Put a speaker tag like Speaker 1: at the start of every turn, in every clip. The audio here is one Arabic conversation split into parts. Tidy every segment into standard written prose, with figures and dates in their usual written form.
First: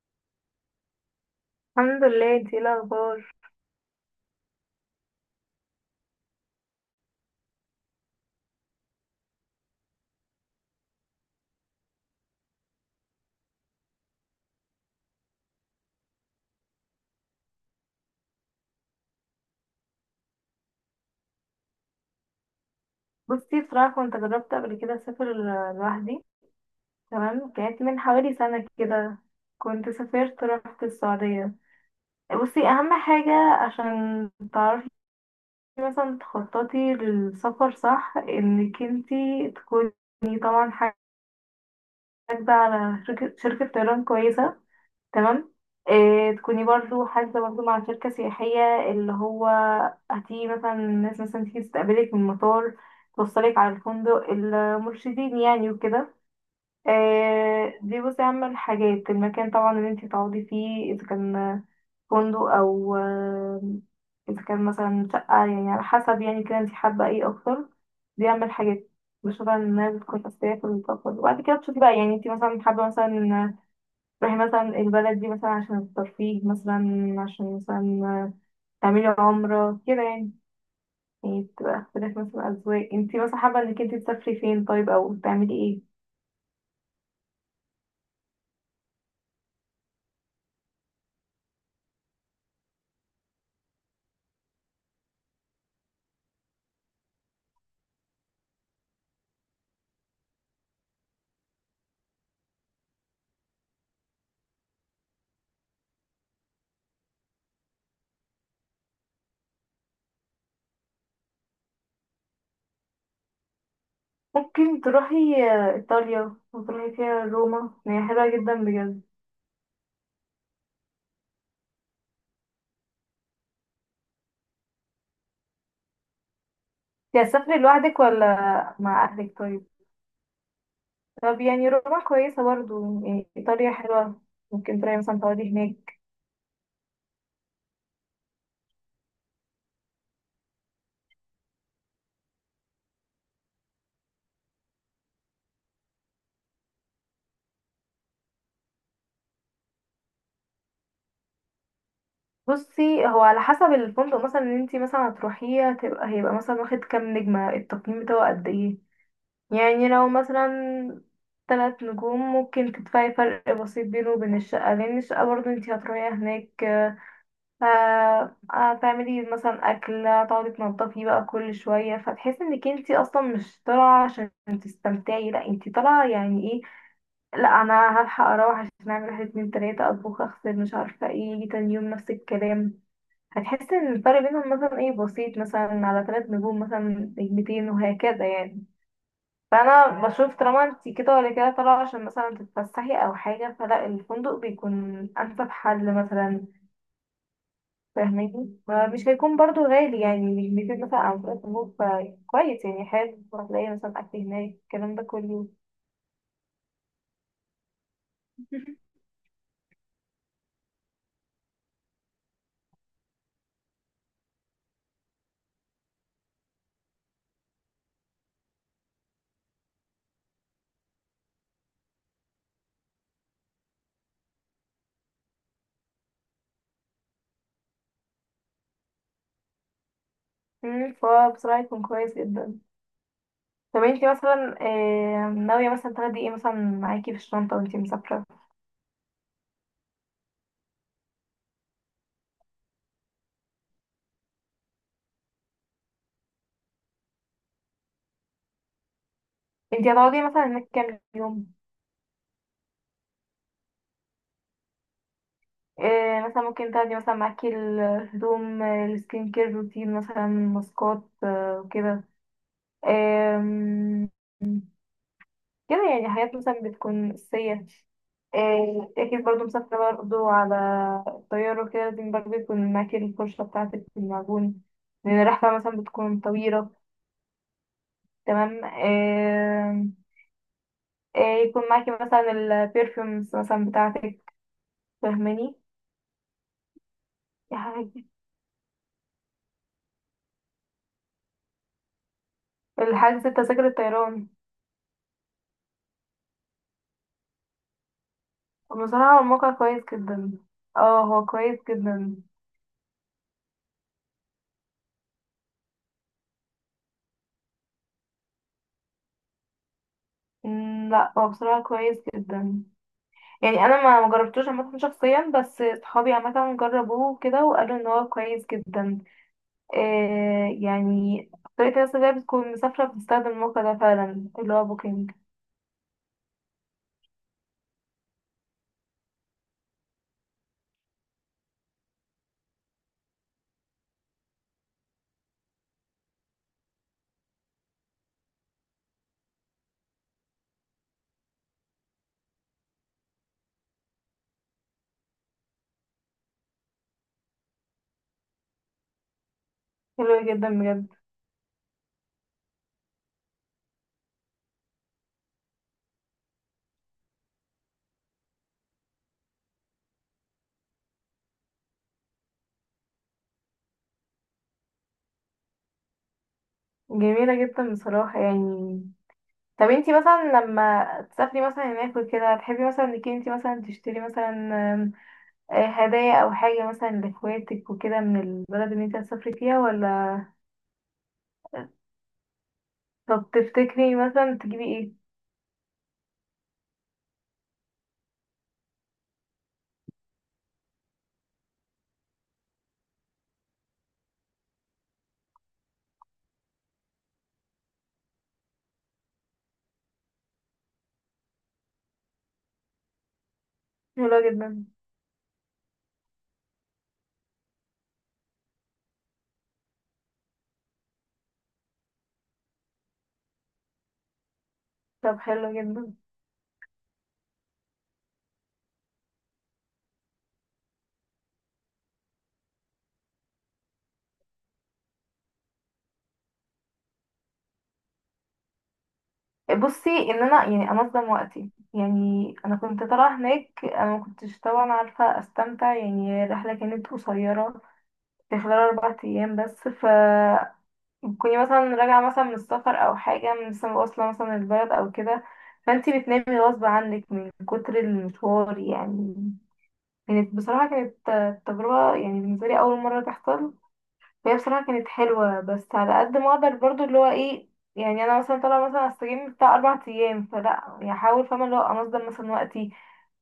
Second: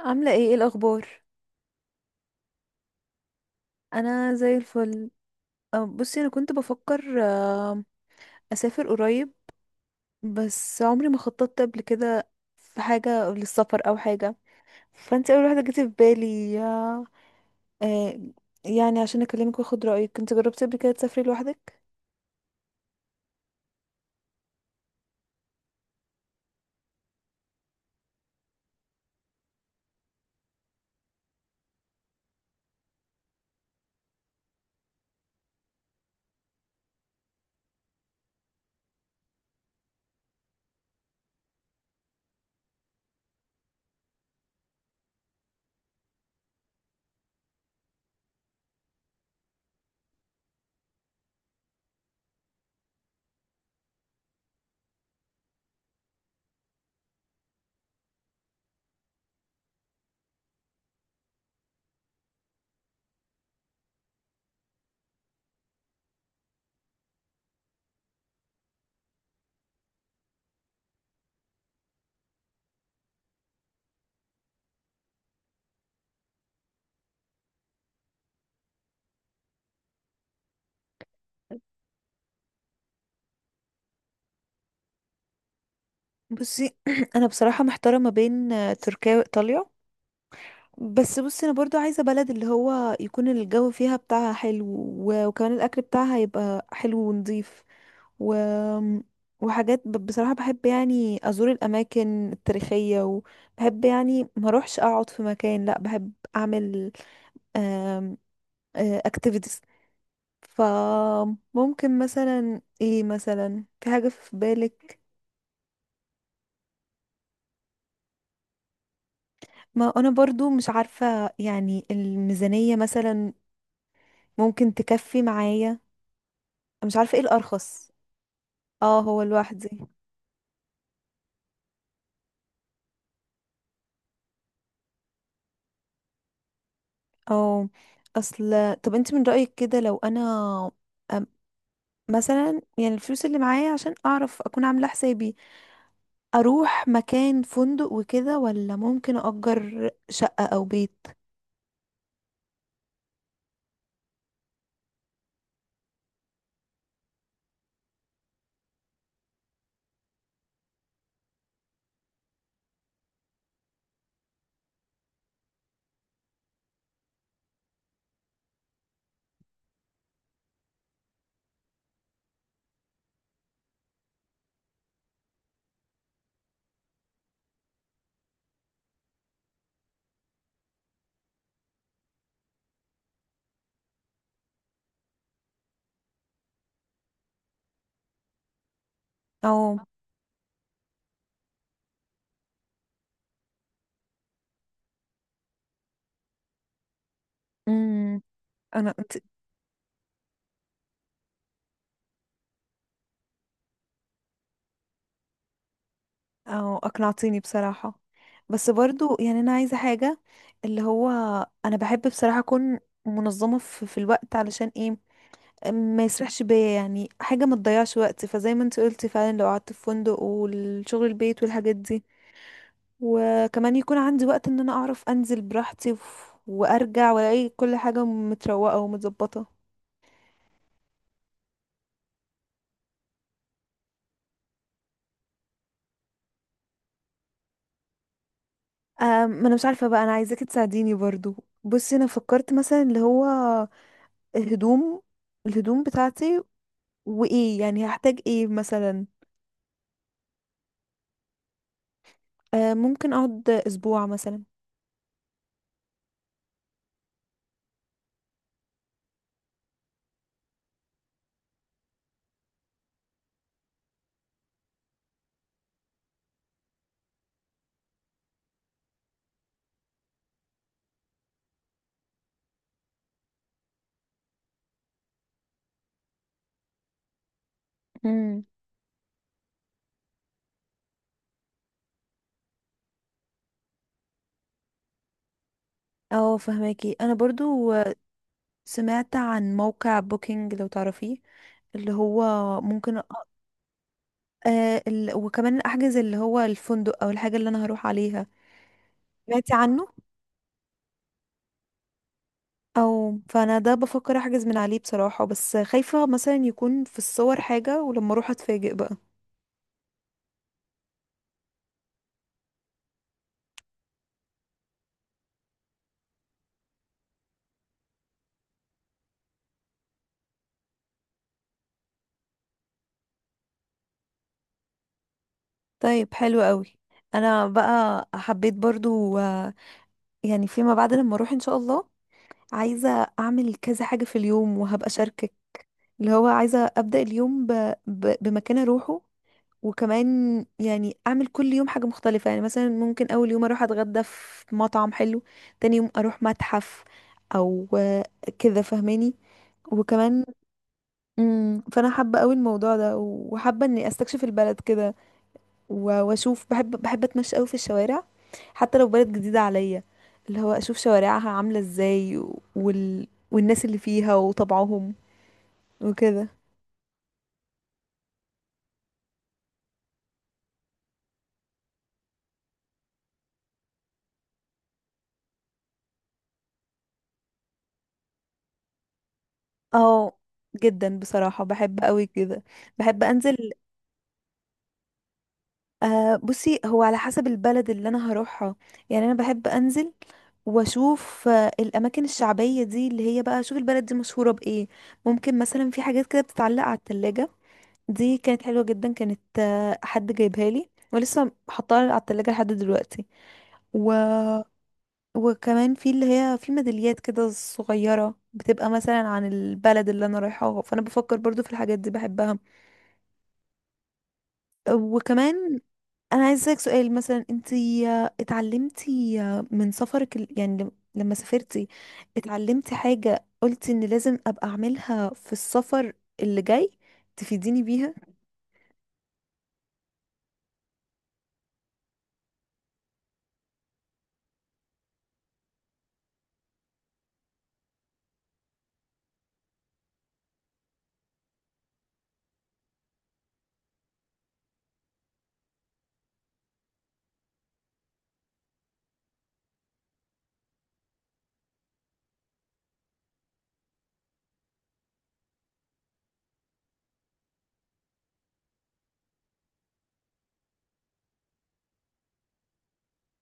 Speaker 1: عاملة ايه، ايه الأخبار؟
Speaker 2: الحمد لله. انتي ايه الاخبار؟
Speaker 1: أنا زي الفل. بصي، أنا كنت بفكر أسافر قريب. بس عمري ما خططت قبل كده في حاجة للسفر أو حاجة. فانت أول واحدة جت في بالي آه، يعني عشان أكلمك وأخد رأيك. انت جربتي قبل كده تسافري لوحدك؟
Speaker 2: بصي، بصراحه كنت جربت قبل كده اسافر لوحدي. تمام، كانت من حوالي سنه كده. كنت سافرت، رحت السعوديه. بصي، اهم حاجه عشان تعرفي مثلا تخططي للسفر صح انك انتي تكوني طبعا حاجه على شركة طيران كويسه. تمام. إيه، تكوني برضو حاسبة برضو مع شركة سياحية اللي هو هتيجي مثلا الناس مثلا تيجي تستقبلك من المطار، توصلك على الفندق، المرشدين يعني وكده. إيه، دي بصي أهم الحاجات، المكان طبعا اللي انتي تقعدي فيه، إذا كان فندق أو إذا كان مثلا شقة، يعني على حسب يعني كده انتي حابة ايه أكتر. دي أهم الحاجات بشوفها إنها بتكون أساسية في السفر، وبعد كده تشوفي بقى يعني انتي مثلا حابة مثلا تروحي مثلا البلد دي مثلا عشان الترفيه مثلا، عشان مثلا تعملي عمرة كده يعني. يعني بتبقى اختلاف مثلا أذواق، انتي مثلا حابة انك انتي تسافري فين، طيب او تعملي ايه؟
Speaker 1: بصي أنا بصراحة محتارة ما بين تركيا وإيطاليا. بس بصي انا برضو عايزه بلد اللي هو يكون الجو فيها بتاعها حلو وكمان الاكل بتاعها يبقى حلو ونضيف و... وحاجات. بصراحه بحب يعني ازور الاماكن التاريخيه، وبحب يعني ما اروحش اقعد في مكان، لا بحب اعمل اكتيفيتيز. فممكن مثلا ايه، مثلا في حاجه في
Speaker 2: ممكن
Speaker 1: بالك؟
Speaker 2: تروحي ايطاليا، وتروحي فيها روما، هي حلوة جدا بجد.
Speaker 1: ما انا برضو مش عارفه، يعني الميزانيه مثلا ممكن تكفي معايا. مش عارفه ايه
Speaker 2: انتي هتسافري
Speaker 1: الارخص.
Speaker 2: لوحدك ولا
Speaker 1: اه،
Speaker 2: مع
Speaker 1: هو
Speaker 2: اهلك؟ طيب.
Speaker 1: لوحدي.
Speaker 2: طب يعني روما كويسة برضو، يعني ايطاليا حلوة، ممكن تروحي مثلا تقعدي هناك.
Speaker 1: اه، اصل طب انت من رأيك كده، لو انا أم- مثلا يعني الفلوس اللي معايا عشان اعرف اكون عاملة حسابي، اروح مكان فندق وكده ولا ممكن اجر شقة او بيت؟
Speaker 2: بصي، هو على حسب الفندق مثلا اللي انتي مثلا هتروحيه، هتبقى هيبقى مثلا واخد كام نجمة، التقييم بتاعه قد ايه. يعني لو مثلا 3 نجوم، ممكن تدفعي فرق بسيط بينه وبين الشقة، لأن الشقة برضه انتي هتروحي هناك هتعملي مثلا أكل، هتقعدي تنضفي بقى كل شوية، فتحسي انك انتي أصلا مش طالعة عشان تستمتعي. لأ، انتي طالعة يعني ايه؟ لأ، أنا هلحق أروح عشان أعمل واحد اتنين تلاتة، أطبخ أغسل مش عارفة ايه، يجي تاني يوم نفس الكلام. هتحسي ان الفرق بينهم مثلا ايه بسيط، مثلا على 3 نجوم مثلا، نجمتين وهكذا يعني.
Speaker 1: او
Speaker 2: فانا بشوف طالما انت كده ولا كده طالعه عشان مثلا تتفسحي او حاجه، فلا، الفندق بيكون انسب حل مثلا،
Speaker 1: امم
Speaker 2: فاهماني؟
Speaker 1: انا،
Speaker 2: مش
Speaker 1: انت
Speaker 2: هيكون برضو غالي يعني، مش بيزيد مثلا عن فرق النوم، فكويس يعني، حلو، هتلاقي مثلا اكل هناك، الكلام ده كله.
Speaker 1: او اقنعتيني بصراحة. بس برضو يعني انا عايزة حاجة، اللي هو انا بحب بصراحة اكون منظمة في الوقت، علشان ايه ما يسرحش بيا، يعني حاجة ما تضيعش وقت. فزي ما انت قلتي فعلا، لو قعدت في فندق والشغل البيت والحاجات دي، وكمان يكون عندي وقت ان انا اعرف انزل براحتي وارجع والاقي كل حاجة متروقة ومتظبطة.
Speaker 2: فبصراحه يكون كويس جدا. طب انت مثلا ناويه مثلا تاخدي ايه مثلا معاكي في الشنطه وانت مسافره؟
Speaker 1: ما انا مش عارفة بقى، انا عايزاكي تساعديني برضو. بصي انا فكرت مثلا اللي هو الهدوم الهدوم بتاعتي، وايه يعني هحتاج، ايه مثلا؟
Speaker 2: انت هتقعدي مثلا هناك كام يوم؟
Speaker 1: ممكن اقعد اسبوع مثلا.
Speaker 2: إيه، مثلا ممكن تاخدي مثلا معاكي الهدوم السكين كير روتين مثلا، ماسكات وكده. آم، كده يعني، حاجات مثلا بتكون أساسية. أكيد برضو مسافرة برضو على الطيارة وكده، لازم برضو يكون معاكي الفرشة بتاعتك والمعجون، لأن الرحلة مثلا بتكون طويلة.
Speaker 1: امم.
Speaker 2: تمام. آم، آه، يكون معاكي مثلا البرفيومز مثلا بتاعتك، فاهماني؟
Speaker 1: اه، فهماكي. انا برضو سمعت عن موقع بوكينج، لو تعرفيه، اللي هو ممكن
Speaker 2: الحاجة، التذاكر، الطيران.
Speaker 1: وكمان احجز اللي هو الفندق او الحاجة اللي انا هروح عليها.
Speaker 2: بصراحة هو الموقع
Speaker 1: سمعتي
Speaker 2: كويس
Speaker 1: عنه؟
Speaker 2: جدا. اه، هو كويس جدا.
Speaker 1: او فانا ده بفكر احجز من عليه بصراحة، بس خايفة مثلا يكون في الصور حاجة ولما اروح اتفاجئ بقى.
Speaker 2: لا، هو بصراحة كويس جدا، يعني انا ما مجربتوش عامة شخصيا، بس صحابي عامة جربوه كده وقالوا ان هو كويس جدا. إيه يعني، طريقة الناس اللي هي بتكون مسافرة بتستخدم الموقع ده فعلا، اللي هو بوكينج.
Speaker 1: طيب، حلو قوي. انا بقى حبيت برضو يعني فيما بعد لما اروح ان شاء الله، عايزة اعمل كذا حاجة في اليوم وهبقى شاركك. اللي هو عايزة ابدأ اليوم بمكان اروحه. وكمان يعني اعمل كل يوم حاجة مختلفة. يعني مثلا ممكن اول يوم اروح اتغدى في مطعم حلو، تاني يوم اروح متحف او كده، فاهماني؟
Speaker 2: حلو
Speaker 1: وكمان
Speaker 2: جدا بجد.
Speaker 1: فانا حابة قوي الموضوع ده، وحابة اني استكشف البلد كده. واشوف، بحب، اتمشى قوي في الشوارع، حتى لو بلد جديدة عليا. اللي هو اشوف شوارعها عاملة ازاي والناس اللي فيها وطبعهم وكده.
Speaker 2: جميلة جدا بصراحة يعني. طب انتي مثلا لما تسافري مثلا هناك وكده، تحبي مثلا انك انتي مثلا تشتري مثلا هدايا او حاجة مثلا لاخواتك وكده، من البلد اللي انت هتسافري فيها
Speaker 1: اه،
Speaker 2: ولا؟
Speaker 1: جدا بصراحة بحب قوي كده، بحب
Speaker 2: طب
Speaker 1: انزل.
Speaker 2: تفتكري مثلا تجيبي ايه؟
Speaker 1: أه، بصي هو على حسب البلد اللي انا هروحها. يعني انا بحب انزل واشوف الاماكن الشعبيه دي، اللي هي بقى اشوف البلد دي مشهوره بايه. ممكن مثلا في حاجات كده بتتعلق على التلاجة، دي كانت حلوه جدا، كانت حد جايبها لي ولسه حطاها على التلاجة لحد دلوقتي. و...
Speaker 2: حلو جدا.
Speaker 1: وكمان في اللي هي في ميداليات كده صغيره، بتبقى مثلا عن البلد اللي انا رايحاها، فانا بفكر برضو في الحاجات دي، بحبها.
Speaker 2: طب حلو
Speaker 1: وكمان
Speaker 2: جدا.
Speaker 1: انا عايز اسالك سؤال، مثلا انتي اتعلمتي من سفرك، يعني لما سافرتي، اتعلمتي حاجة قلتي ان لازم ابقى اعملها في السفر اللي جاي، تفيديني بيها؟
Speaker 2: بصي، ان انا يعني انظم وقتي، يعني انا كنت طالعه هناك انا ما كنتش طبعا عارفه استمتع، يعني الرحله كانت قصيره في خلال 4 ايام بس، كوني مثلا راجعه مثلا من السفر او حاجه لسه واصله مثلا البلد او كده، فانتي بتنامي غصب عنك من كتر المشوار يعني. كانت بصراحة، كانت تجربة يعني بالنسبة لي، أول مرة تحصل. فهي بصراحة كانت حلوة، بس على قد ما أقدر برضو اللي هو ايه، يعني أنا مثلا طالعة مثلا أستجم بتاع 4 أيام، فلا يعني أحاول، فاهمة اللي هو أنظم مثلا وقتي،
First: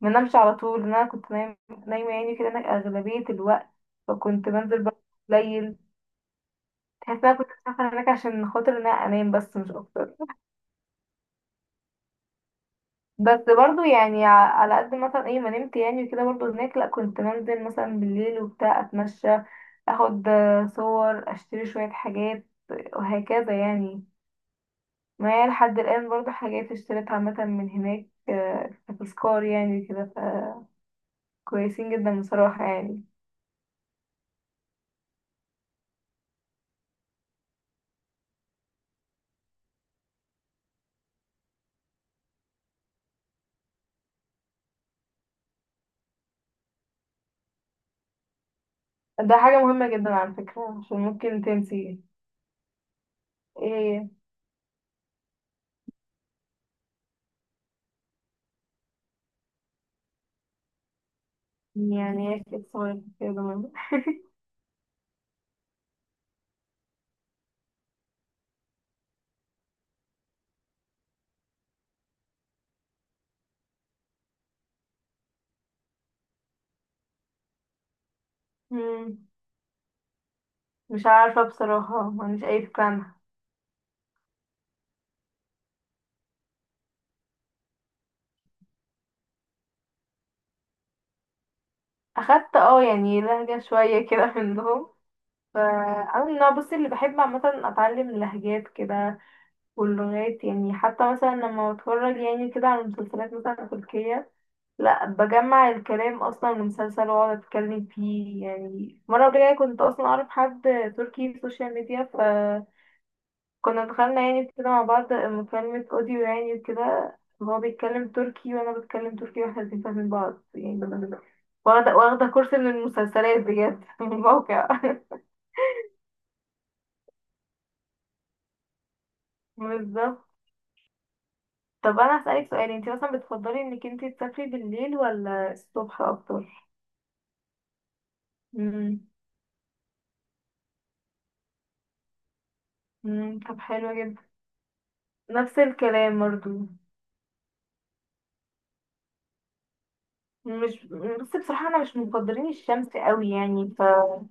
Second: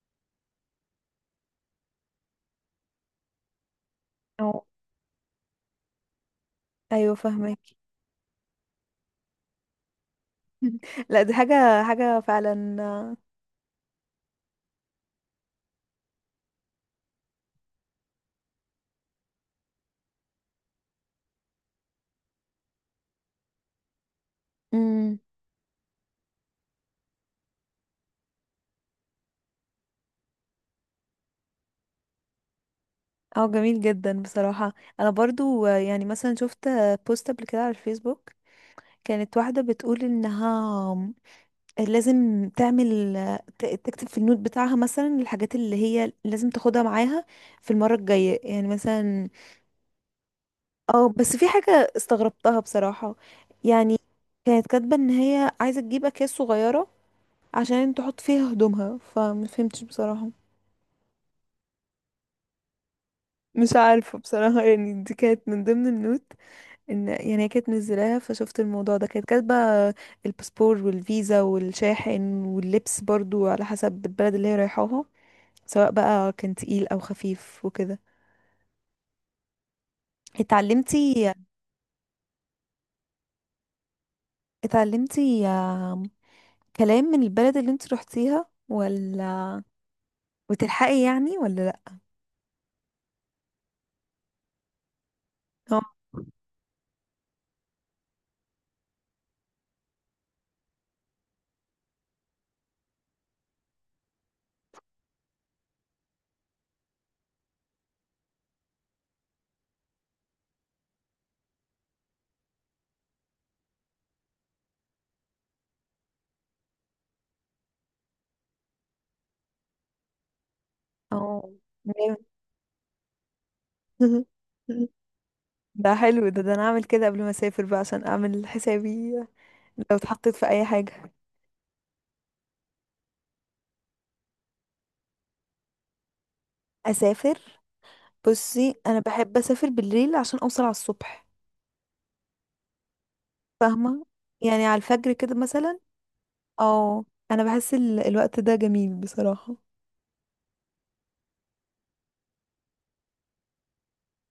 Speaker 2: منامش على طول، لأن أنا كنت نايمة يعني كده هناك أغلبية الوقت. فكنت
Speaker 1: أو
Speaker 2: بنزل برضو قليل،
Speaker 1: ايوه،
Speaker 2: تحس إن أنا كنت
Speaker 1: فاهمك.
Speaker 2: مسافرة هناك عشان خاطر إن أنا أنام بس مش أكتر.
Speaker 1: لا، دي حاجة حاجة فعلا
Speaker 2: بس برضو يعني على قد مثلا ايه ما نمت يعني وكده برضو هناك، لا، كنت بنزل مثلا بالليل وبتاع اتمشى، اخد صور، اشتري شوية حاجات وهكذا يعني.
Speaker 1: امم
Speaker 2: معايا لحد الآن برضو حاجات اشتريتها مثلا من هناك كتذكار يعني كده، فكويسين جدا بصراحة يعني.
Speaker 1: اه، جميل جدا بصراحة. انا برضو يعني مثلا شفت بوست قبل كده على الفيسبوك، كانت واحدة بتقول انها لازم تعمل، تكتب في النوت بتاعها مثلا الحاجات اللي هي لازم تاخدها معاها في المرة الجاية يعني مثلا.
Speaker 2: ده حاجة مهمة جدا على فكرة، عشان
Speaker 1: اه، بس
Speaker 2: ممكن
Speaker 1: في حاجة
Speaker 2: تنسي.
Speaker 1: استغربتها بصراحة. يعني
Speaker 2: ايه؟
Speaker 1: كانت كاتبة ان هي عايزة تجيب اكياس صغيرة عشان تحط فيها هدومها، فمفهمتش بصراحة.
Speaker 2: يعني ايه كده صغير كده؟
Speaker 1: مش
Speaker 2: مهم.
Speaker 1: عارفة بصراحة، يعني دي كانت من ضمن النوت، ان يعني هي كانت منزلاها فشفت الموضوع ده. كانت كاتبة الباسبور والفيزا والشاحن واللبس برضو على حسب البلد اللي هي رايحاها، سواء بقى كان تقيل او خفيف وكده.
Speaker 2: مم، مش
Speaker 1: اتعلمتي،
Speaker 2: عارفة بصراحة، ما عنديش أي فكرة عنها.
Speaker 1: اتعلمتي آم، كلام من البلد اللي انت روحتيها، ولا وتلحقي يعني ولا لا؟
Speaker 2: اخدت يعني لهجة شوية كده منهم،
Speaker 1: اه،
Speaker 2: فانا من النوع بصي اللي بحب عامة اتعلم لهجات كده واللغات، يعني حتى مثلا لما بتفرج يعني كده على مسلسلات مثلا تركية، لا، بجمع الكلام اصلا من مسلسل واقعد اتكلم فيه، يعني مرة قبل كده كنت اصلا اعرف حد تركي في السوشيال ميديا، كنا دخلنا يعني كده مع بعض مكالمة اوديو يعني وكده، وهو بيتكلم تركي وانا بتكلم تركي واحنا الاتنين فاهمين بعض يعني.
Speaker 1: اه،
Speaker 2: واخدة واخدة
Speaker 1: جامد.
Speaker 2: كورس من المسلسلات بجد من الموقع.
Speaker 1: ده حلو، ده انا اعمل كده قبل ما اسافر بقى، عشان اعمل حسابي لو
Speaker 2: بالظبط.
Speaker 1: اتحطيت في اي حاجة.
Speaker 2: طب انا هسألك سؤال، انت مثلا بتفضلي انك انت تسافري بالليل ولا الصبح اكتر؟
Speaker 1: اسافر بصي انا
Speaker 2: امم.
Speaker 1: بحب اسافر بالليل عشان اوصل على الصبح.
Speaker 2: طب حلو
Speaker 1: فاهمة؟
Speaker 2: جدا.
Speaker 1: يعني على الفجر كده
Speaker 2: نفس
Speaker 1: مثلا.
Speaker 2: الكلام برضو،
Speaker 1: او، انا بحس الوقت ده جميل بصراحة.
Speaker 2: مش بس بصراحة انا مش مفضلين الشمس قوي يعني،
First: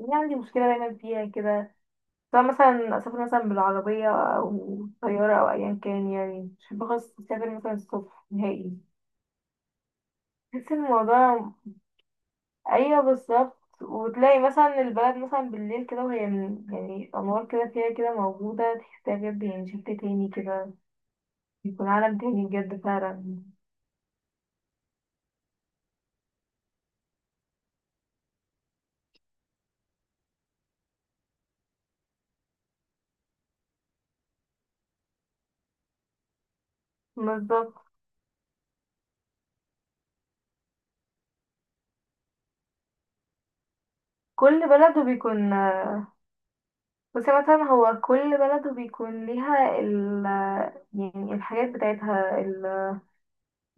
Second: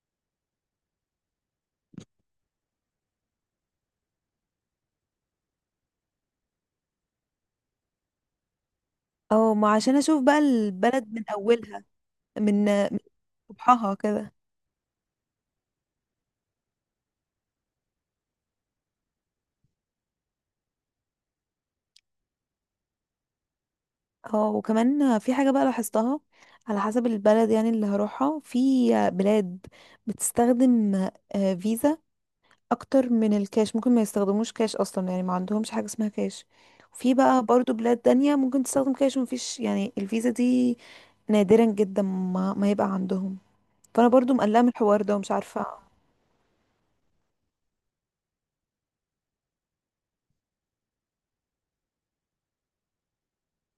Speaker 2: يعني عندي مشكلة دايما فيها كده، سواء مثلا أسافر مثلا بالعربية أو طيارة أو أيا كان، يعني مش بحب خالص أسافر مثلا الصبح نهائي.
Speaker 1: اه، ما عشان اشوف بقى
Speaker 2: بحس إن
Speaker 1: البلد من
Speaker 2: الموضوع،
Speaker 1: اولها، من
Speaker 2: أيوه بالظبط،
Speaker 1: صبحها كده.
Speaker 2: وتلاقي مثلا البلد مثلا بالليل كده، وهي يعني أنوار كده فيها كده موجودة، تحسها بجد يعني شكل تاني كده، بيكون عالم تاني بجد فعلا.
Speaker 1: اه، وكمان في حاجة بقى لاحظتها، على حسب البلد يعني اللي هروحها. في بلاد بتستخدم فيزا اكتر من الكاش، ممكن ما يستخدموش كاش اصلا، يعني ما عندهمش حاجة اسمها كاش. وفي بقى برضو
Speaker 2: بالظبط،
Speaker 1: بلاد تانية ممكن تستخدم كاش ومفيش يعني الفيزا دي، نادرا جدا ما يبقى عندهم. فانا برضو مقلقة من
Speaker 2: كل بلد
Speaker 1: الحوار ده ومش
Speaker 2: وبيكون،
Speaker 1: عارفة.
Speaker 2: بس مثلا هو كل بلد وبيكون ليها يعني الحاجات بتاعتها،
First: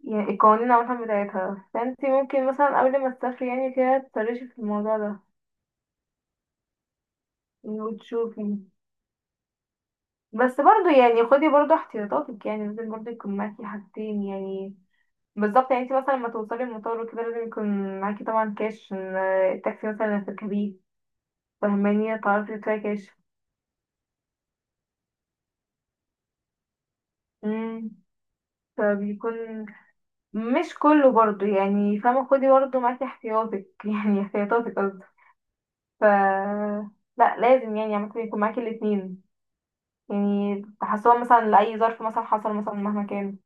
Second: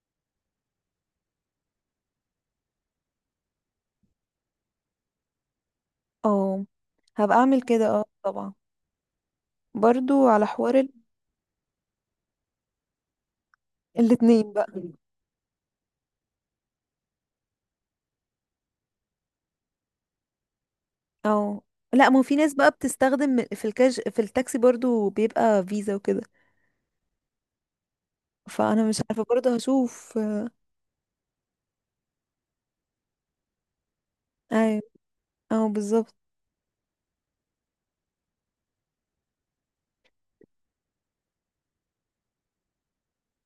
Speaker 2: يعني القوانين عامة بتاعتها، فانت ممكن مثلا قبل ما تسافري يعني كده تسرشي في الموضوع ده،
Speaker 1: اه، هبقى اعمل
Speaker 2: يعني
Speaker 1: كده، اه، طبعا.
Speaker 2: وتشوفي.
Speaker 1: برضو على
Speaker 2: بس
Speaker 1: حوار
Speaker 2: برضو يعني خدي برضو احتياطاتك، يعني لازم برضو يكون معاكي حاجتين
Speaker 1: الاتنين بقى.
Speaker 2: يعني. بالظبط، يعني انت مثلا لما توصلي المطار وكده، لازم يكون معاكي طبعا كاش عشان، التاكسي مثلا اللي هتركبيه،
Speaker 1: اه، لا، ما
Speaker 2: فاهماني،
Speaker 1: هو في ناس
Speaker 2: تعرفي
Speaker 1: بقى
Speaker 2: تدفعي كاش.
Speaker 1: بتستخدم في الكاش، في التاكسي برضو بيبقى فيزا وكده.
Speaker 2: امم.
Speaker 1: فانا مش عارفه
Speaker 2: فبيكون
Speaker 1: برضو، هشوف.
Speaker 2: مش كله برضو يعني، فاهمة، خدي برضو معاكي احتياطك يعني احتياطاتك
Speaker 1: ايوه،
Speaker 2: قصدي.
Speaker 1: اه،
Speaker 2: ف
Speaker 1: بالظبط.
Speaker 2: لا لازم يعني عامة يكون معاكي الاتنين، يعني تحسوها مثلا لأي ظرف مثلا حصل مثلا مهما كان.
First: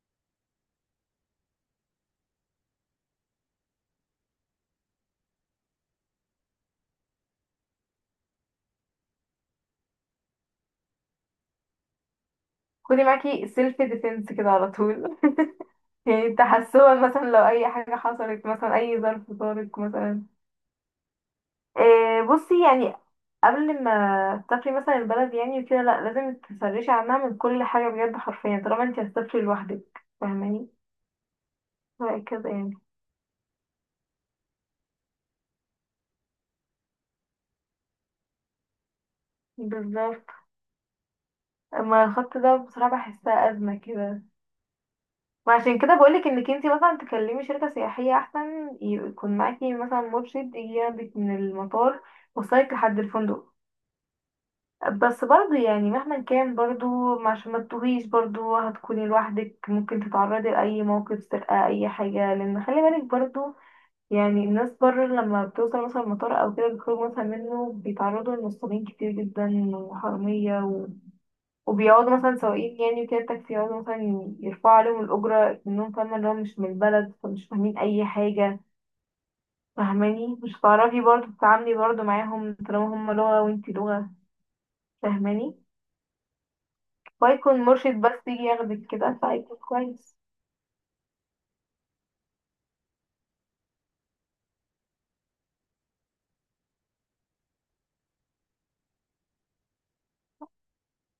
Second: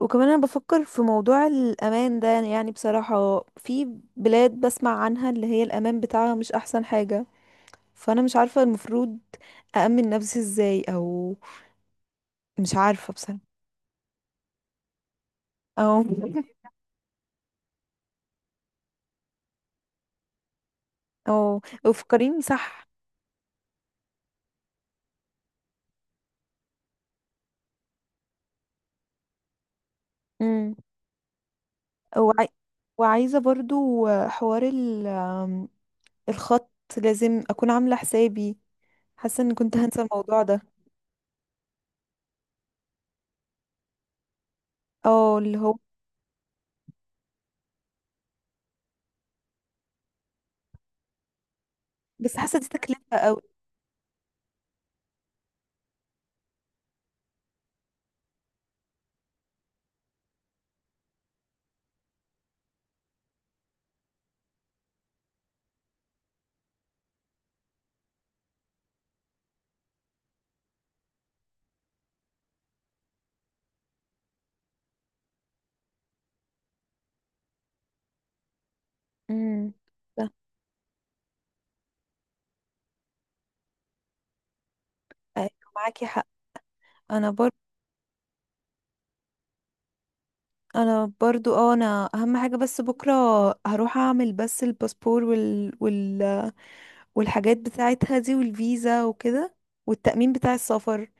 Speaker 1: وكمان انا بفكر في موضوع الامان ده، يعني بصراحه في بلاد بسمع عنها اللي هي الامان بتاعها مش احسن حاجه. فانا مش عارفه المفروض اامن نفسي ازاي، او مش
Speaker 2: خدي
Speaker 1: عارفه بصراحه.
Speaker 2: معاكي سيلف ديفense كده على طول.
Speaker 1: او.
Speaker 2: يعني تحسوها مثلا لو أي حاجة حصلت مثلا أي ظرف طارق مثلا.
Speaker 1: أو
Speaker 2: إيه
Speaker 1: فكريني،
Speaker 2: بصي
Speaker 1: صح؟
Speaker 2: يعني، قبل ما تسافري مثلا البلد يعني وكده، لأ، لازم تسرشي عنها من كل حاجة بجد حرفيا، طالما انتي هتسافري لوحدك، فاهماني؟
Speaker 1: امم. وعاي...
Speaker 2: وهكذا يعني.
Speaker 1: وعايزه برضو حوار الخط، لازم اكون عامله حسابي. حاسه ان كنت هنسى
Speaker 2: بالظبط.
Speaker 1: الموضوع ده.
Speaker 2: اما الخط ده بصراحة بحسها أزمة كده،
Speaker 1: اه،
Speaker 2: ما
Speaker 1: اللي هو
Speaker 2: عشان كده بقولك انك انتي مثلا تكلمي شركة سياحية، احسن يكون معاكي مثلا مرشد يجي ياخدك من المطار،
Speaker 1: بس حاسه دي
Speaker 2: وصلك لحد
Speaker 1: تكلفه قوي.
Speaker 2: الفندق. بس برضو يعني مهما كان برضو، عشان ما تتوهيش، برضو هتكوني لوحدك، ممكن تتعرضي لأي موقف سرقة، أي حاجة، لأن خلي بالك برضو. يعني الناس بره لما بتوصل مثلا المطار أو كده بيخرجوا مثلا منه، بيتعرضوا لنصابين كتير جدا وحرامية، وبيقعدوا مثلا سواقين يعني وكده التاكسي، يقعدوا مثلا يرفعوا عليهم الأجرة، إنهم فاهمة اللي هو مش من البلد فمش فاهمين أي حاجة،
Speaker 1: امم، صح.
Speaker 2: فاهماني؟ مش هتعرفي برضه تتعاملي برضه معاهم طالما هما لغة وانتي لغة، فاهماني؟
Speaker 1: ايوه، معاكي حق. انا برضو،
Speaker 2: فيكون مرشد بس يجي ياخدك كده، فهيكون كويس.
Speaker 1: اه، انا اهم حاجه، بس بكره هروح اعمل بس الباسبور والحاجات بتاعتها دي والفيزا وكده، والتأمين بتاع السفر.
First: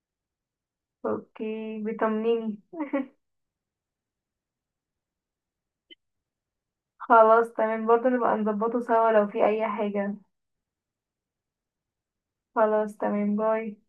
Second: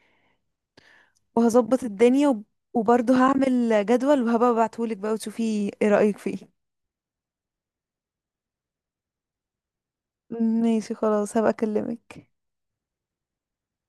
Speaker 2: اوكي،
Speaker 1: وهظبط الدنيا
Speaker 2: بيطمنيني.
Speaker 1: وبرضو هعمل جدول وهبقى ابعتهولك بقى وتشوفي ايه رأيك فيه.
Speaker 2: خلاص تمام، برضه نبقى نظبطه سوا لو في أي حاجة.
Speaker 1: ماشي، خلاص، هبقى اكلمك.
Speaker 2: خلاص تمام، باي.